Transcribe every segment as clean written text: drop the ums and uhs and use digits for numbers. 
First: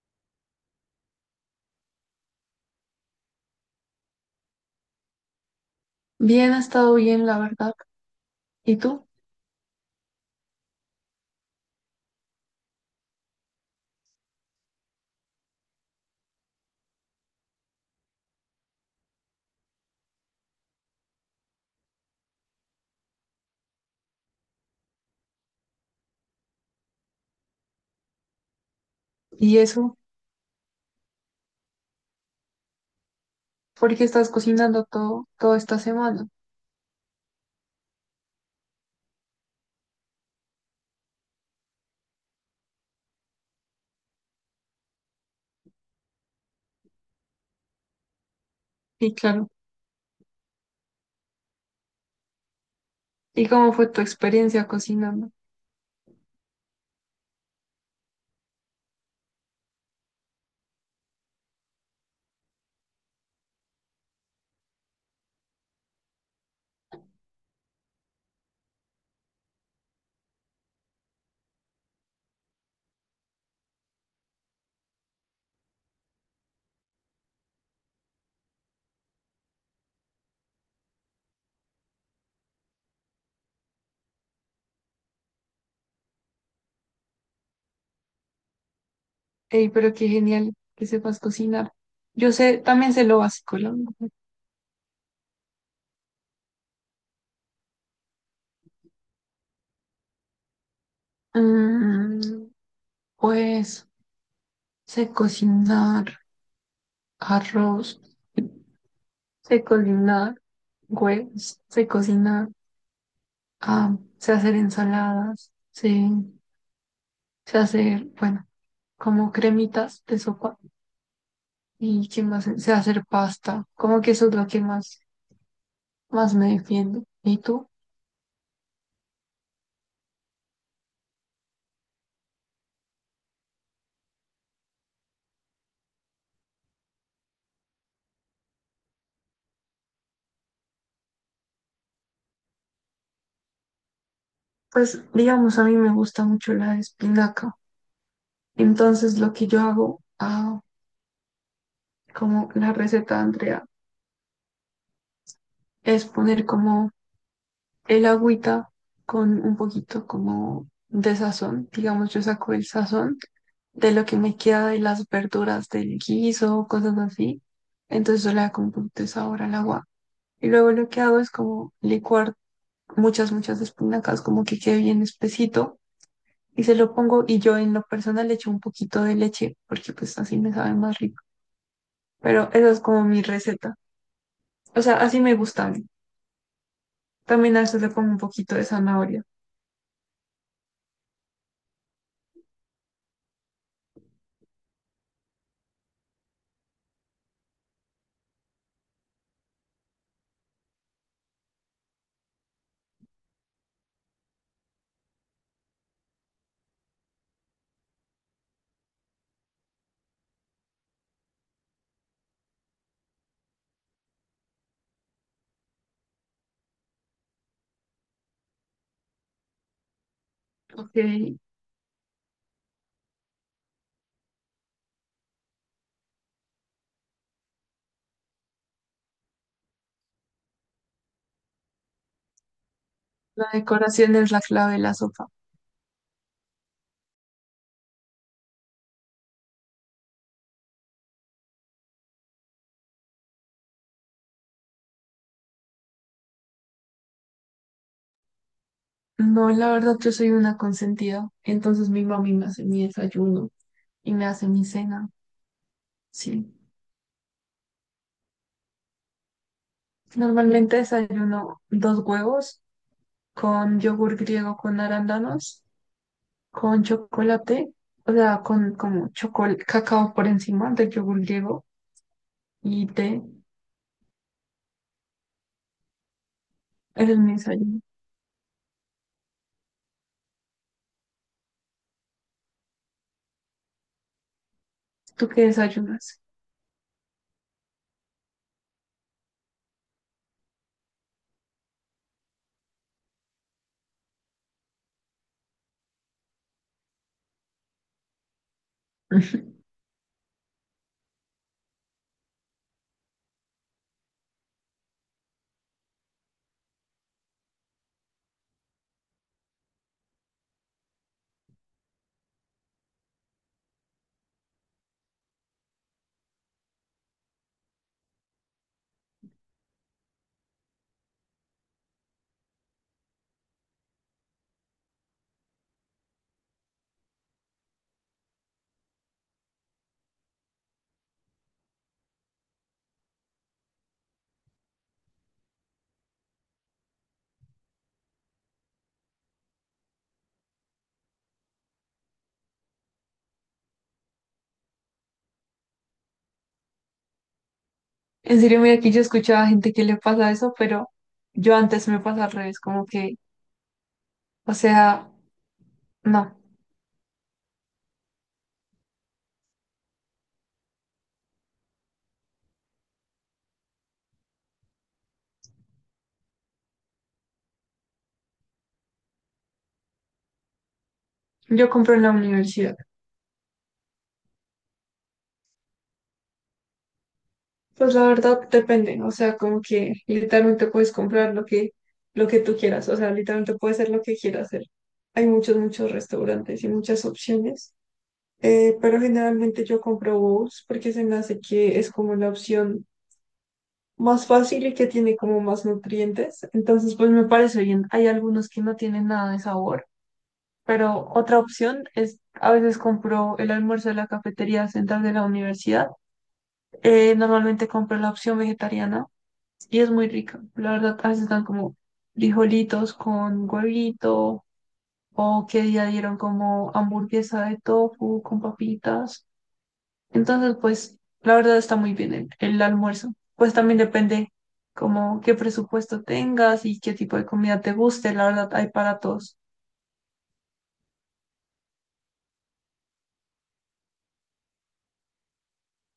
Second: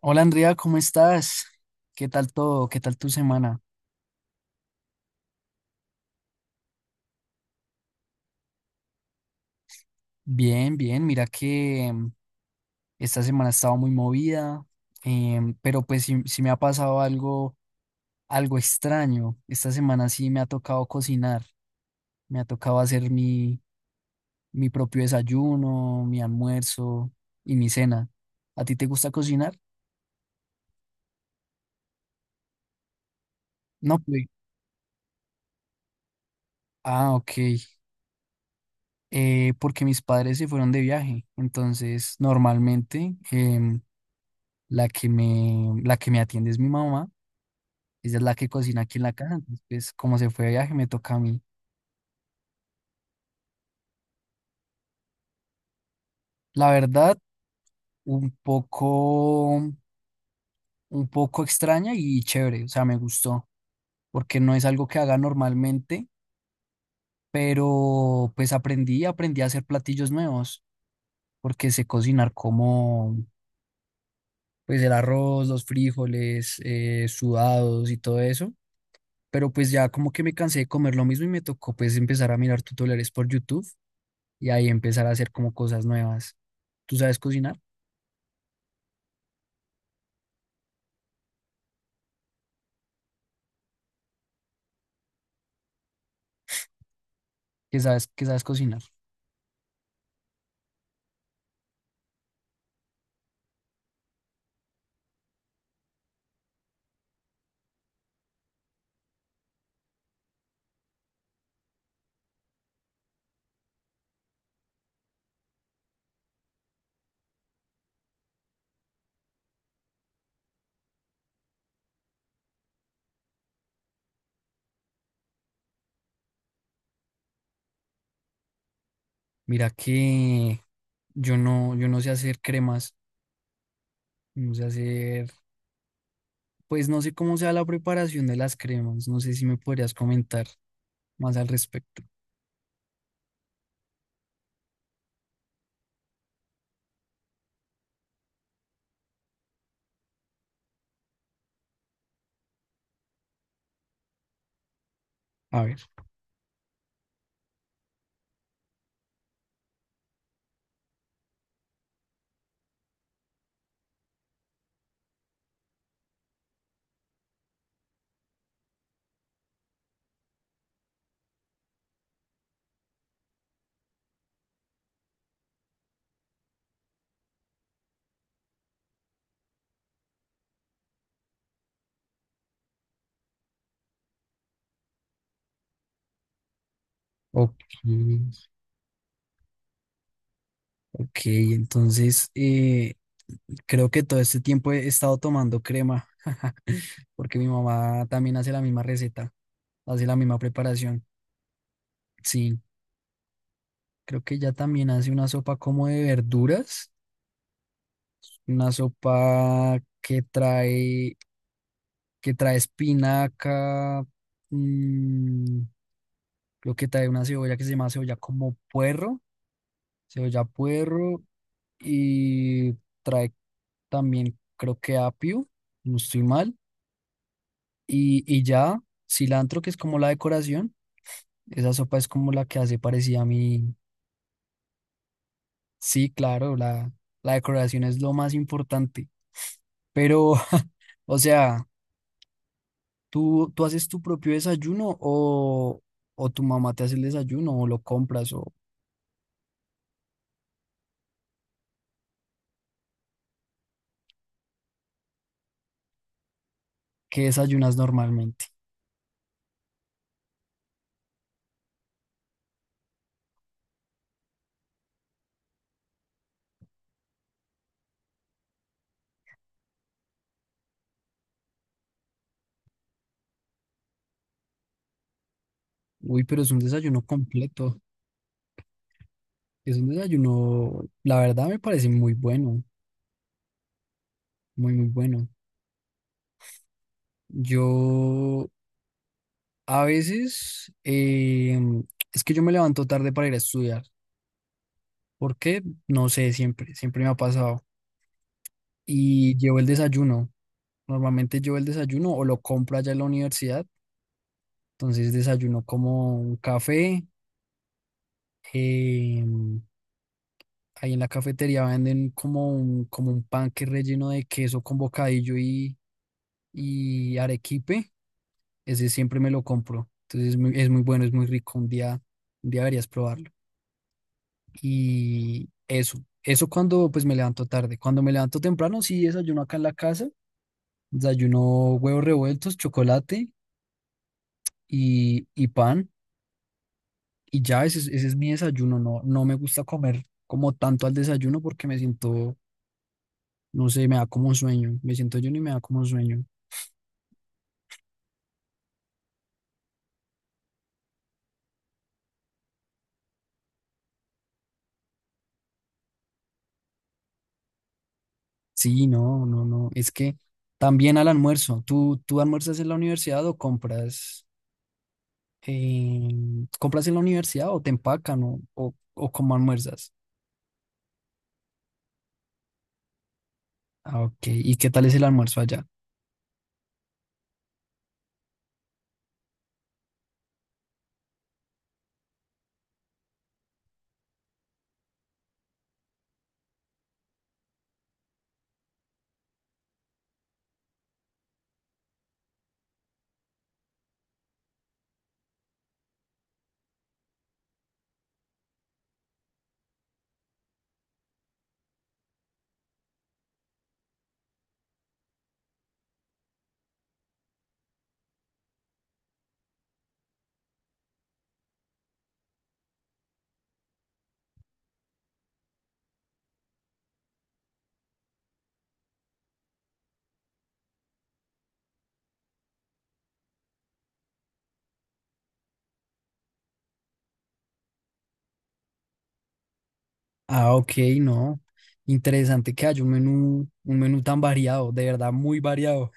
Hola Andrea, ¿cómo estás? ¿Qué tal todo? ¿Qué tal tu semana? Bien, ha estado bien, la verdad. ¿Y tú? Bien, bien. Mira que esta semana estaba muy movida, pero pues sí, sí me ha pasado algo extraño. Esta semana sí me ha tocado cocinar, me ha tocado hacer mi propio desayuno, mi almuerzo y mi cena. ¿A ti te gusta cocinar? ¿Y eso? ¿Por No, qué pues. estás cocinando todo, toda esta semana? Ah, ok. Porque mis padres se fueron de viaje, entonces normalmente la la que me atiende es mi mamá. Ella es la que cocina aquí en la Y casa. claro, Entonces, pues, como se fue de viaje, me toca a mí. ¿y cómo fue tu experiencia cocinando? La verdad, un poco, un poco extraña y chévere. O sea, me gustó. Porque no es algo que haga normalmente, pero pues aprendí a hacer platillos nuevos. Porque sé cocinar como, pues, el arroz, los frijoles, sudados y todo eso. Pero pues ya como que me cansé de comer lo mismo y me tocó pues empezar a mirar tutoriales por YouTube y ahí empezar a hacer como cosas nuevas. ¿Tú sabes cocinar? Ey, pero qué genial que sepas cocinar. Yo sé, también sé lo básico, la verdad. ¿Qué sabes cocinar? Mm, pues sé cocinar arroz, sé cocinar huevos, sé cocinar, ah, sé hacer ensaladas, sé, sé hacer, bueno, como cremitas de sopa. ¿Y qué más? Sé hacer pasta. Como que eso es lo que más, más me defiende. ¿Y tú? Mira que yo no sé hacer cremas, no sé hacer, pues no sé cómo sea la preparación de las cremas, no sé si me podrías comentar más al respecto. Pues, digamos, a mí me gusta mucho la espinaca. Entonces, lo que yo hago, ah, como la receta de Andrea, A ver, es poner como el agüita con un poquito como de sazón. Digamos, yo saco el sazón de lo que me queda de las verduras del guiso, cosas así. Entonces, yo le hago un poquito de sabor al agua. Y luego lo que hago es como licuar muchas, muchas espinacas, como que quede bien espesito y se lo pongo y yo en lo personal le echo un poquito de leche porque pues así me sabe más rico. Pero esa es como mi receta. O sea, así me gusta a mí. ok, También a veces le pongo un poquito de zanahoria. ok, entonces creo que todo este tiempo he estado tomando crema, porque mi mamá también hace la misma receta, hace la misma preparación. Sí, creo que ella también hace una sopa como de verduras. Una sopa que trae espinaca, mm, lo que trae una cebolla que se llama cebolla como puerro, cebolla Ok, puerro, y trae también creo que apio, si no estoy mal, y ya cilantro que es como la decoración, esa sopa es como la que hace parecida a la mí. decoración es la clave de la sopa. Sí, claro, la decoración es lo más importante, pero, o sea... ¿Tú haces tu propio desayuno o tu mamá te hace el desayuno o lo compras o No, la verdad yo soy una consentida. Entonces mi mami me hace mi desayuno y me hace mi cena. Sí. qué desayunas normalmente? Normalmente desayuno dos huevos con yogur griego con arándanos con chocolate, o sea, con como chocolate, cacao por encima del yogur griego y té. Uy, pero es un desayuno Ese es mi completo. desayuno. Es un desayuno, la verdad me parece muy bueno, muy, muy bueno. ¿Tú qué desayunas? Yo a veces, es que yo me levanto tarde para ir a estudiar. ¿Por qué? No sé, siempre me ha pasado. Y llevo el desayuno. Normalmente llevo el desayuno o lo compro allá en la universidad. Entonces desayuno como un café eh, ahí en la cafetería venden como como un pan que es relleno de queso con bocadillo y arequipe. Ese siempre me lo compro. Entonces es muy bueno, es muy rico. Un día deberías probarlo. Y eso cuando pues me levanto tarde. Cuando me levanto temprano, sí desayuno acá en la casa. Desayuno huevos revueltos, chocolate y pan. Y ya ese es mi desayuno. No, no me gusta comer como tanto al desayuno porque me siento. No sé, me da como sueño. Me siento yo y me da como sueño. En serio, mira, aquí yo escuchaba a gente que le pasa eso, pero yo antes me pasa al revés, como que, o sea, no, Sí, no, no, no. Es que también al almuerzo. ¿Tú almuerzas en la universidad o compras, eh, compras en la universidad o te empacan o cómo almuerzas? yo compro en la universidad. Ah, ok. ¿Y qué tal es el almuerzo allá? Pues la verdad depende, o sea, como que literalmente puedes comprar lo que tú quieras, o sea, literalmente puedes hacer lo que quieras hacer. Hay muchos, muchos restaurantes y muchas opciones. Pero generalmente yo compro bowls porque se me hace que es como la opción más fácil y que tiene como más nutrientes. Entonces, pues me parece bien. Hay algunos que no tienen nada de sabor, pero otra opción es a veces compro el almuerzo de la cafetería central de la universidad. Normalmente compro la opción vegetariana y es muy rica. La verdad, a veces están como frijolitos con huevito o que día dieron como hamburguesa de tofu con papitas. Entonces, pues, la verdad está muy bien el almuerzo. Pues también depende como qué presupuesto tengas y qué tipo de comida te guste. La verdad, hay para todos. Ah, ok, no. Interesante que haya un menú tan variado, de verdad muy variado,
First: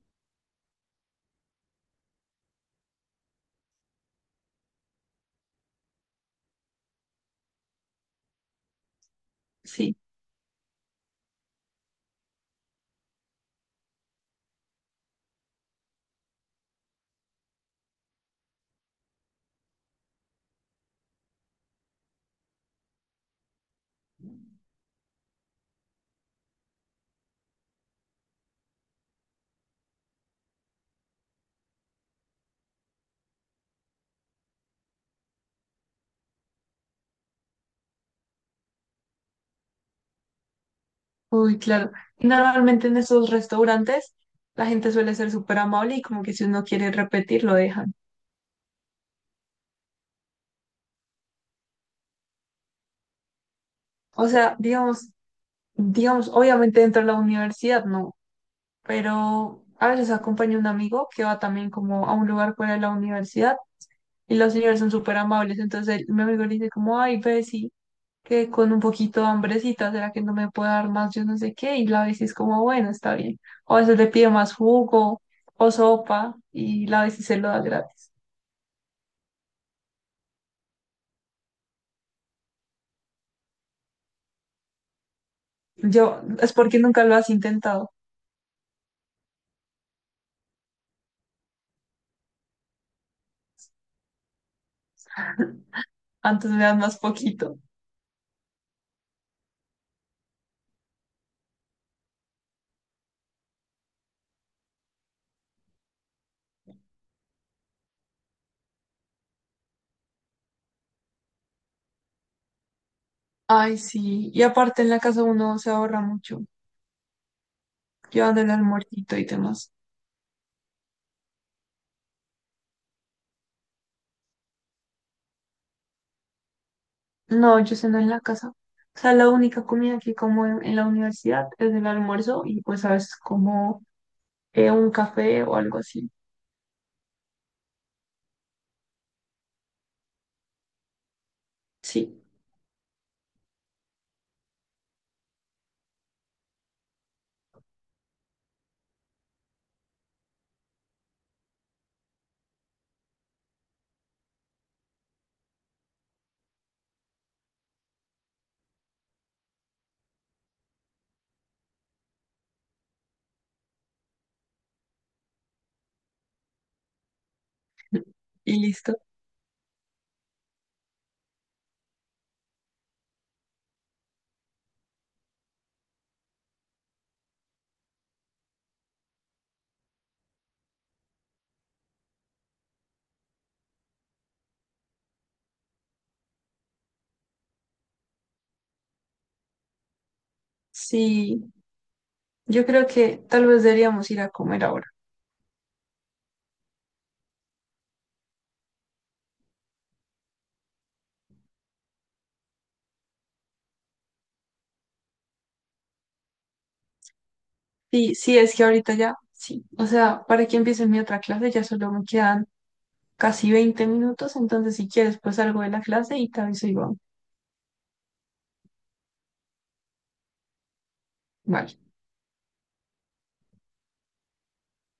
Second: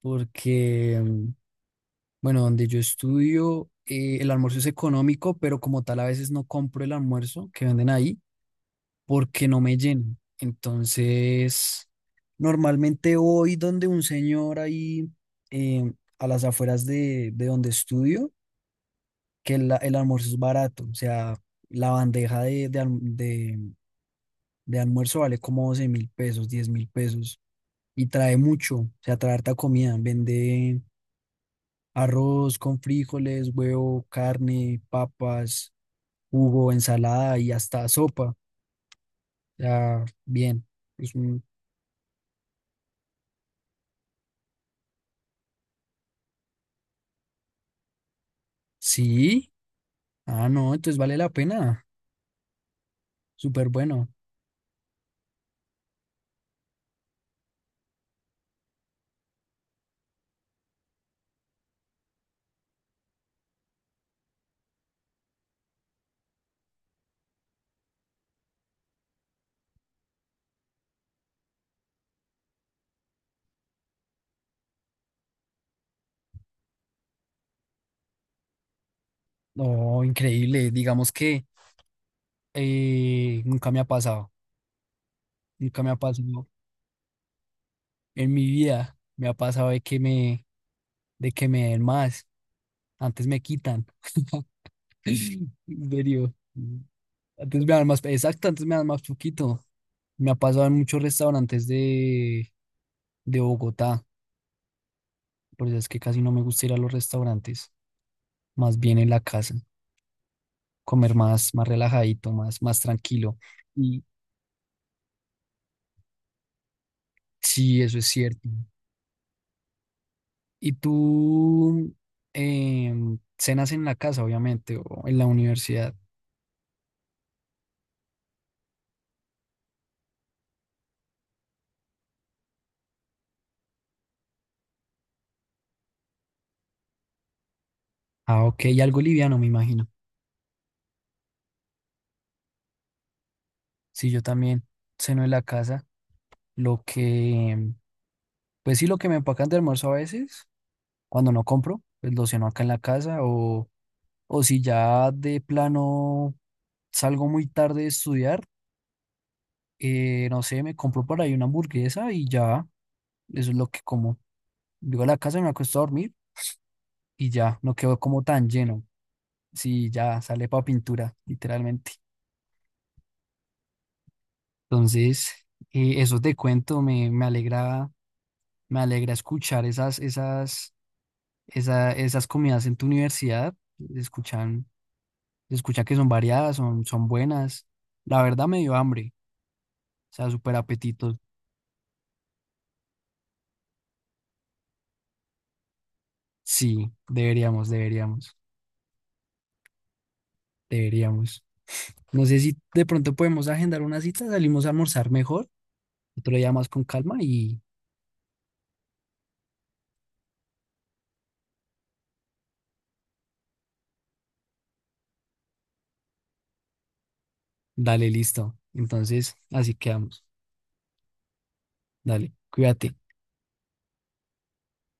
porque, bueno, donde yo estudio, el almuerzo es económico, pero como tal a veces no compro el almuerzo que venden ahí porque no me Sí, lleno. Entonces, normalmente voy donde un señor ahí eh, a las afueras de donde estudio, que el almuerzo es barato, o sea, la bandeja de almuerzo vale como 12.000 pesos, 10.000 pesos, y trae mucho, o sea, trae harta comida, vende arroz con frijoles, huevo, carne, papas, jugo, ensalada y hasta sopa, o sea, bien. Es un, uy, claro. Y normalmente en esos restaurantes la gente suele ser súper amable y como que si uno quiere repetir, lo dejan. sí, ah, no, entonces vale la pena. Súper bueno. O sea, digamos, obviamente dentro de la universidad no, pero a veces acompaña un amigo que va también como a un lugar fuera de la universidad. Y los señores son súper amables. Entonces él- mi amigo le dice como, ay, Bessie, que con un poquito de hambrecita, ¿será que no me puede dar más? Yo no sé qué. Y la Bessie es como, bueno, está bien. O a veces le pide más jugo o sopa y la Bessie se lo da gratis. No, increíble. Digamos que nunca me ha pasado. Nunca me ha Yo, pasado es porque nunca lo has intentado. en mi vida. Me ha pasado de de que me den más. Antes me quitan. En serio. Antes me dan más poquito. Antes me dan más. Exacto, antes me dan más poquito. Me ha pasado en muchos restaurantes de Bogotá. Por eso es que casi no me gusta ir a los restaurantes. Más bien en la casa. Comer más, más relajadito, más, más tranquilo. Ay, Y sí. Y aparte en la casa uno se ahorra mucho. sí, eso es Llevando cierto. el almuercito y demás. ¿Y tú cenas en la casa, obviamente, o en la universidad? No, yo ceno en la casa. O sea, la única comida que como en la universidad es el almuerzo y pues a veces como un café o algo así. Ah, ok, y algo liviano, me imagino. Sí. Sí, yo también ceno en la casa. Lo que, pues sí, lo que me empacan de almuerzo a veces, cuando no compro, pues lo ceno acá en la casa. O si ya de plano salgo muy tarde de estudiar, no sé, me compro por ahí una hamburguesa y ya, eso es lo que como. Llego a la casa, me acuesto a dormir y ya, no quedo como tan Y lleno. listo. Sí, ya sale para pintura, literalmente. Entonces, eso te cuento, me alegra escuchar esas comidas en tu universidad. Se escuchan, se escucha que son variadas, son, son buenas. La verdad me dio hambre, o sea, súper apetito. Sí, yo creo que tal vez deberíamos ir a comer ahora. Sí, deberíamos. No sé si de pronto podemos agendar una cita, salimos a almorzar mejor, otro día más con calma y Sí, sí, es que ahorita ya, sí. O sea, para que empiece mi otra clase ya solo me quedan casi 20 minutos, entonces si quieres pues salgo de la clase y te aviso y dale, listo. Entonces, así quedamos. vale. Dale, cuídate.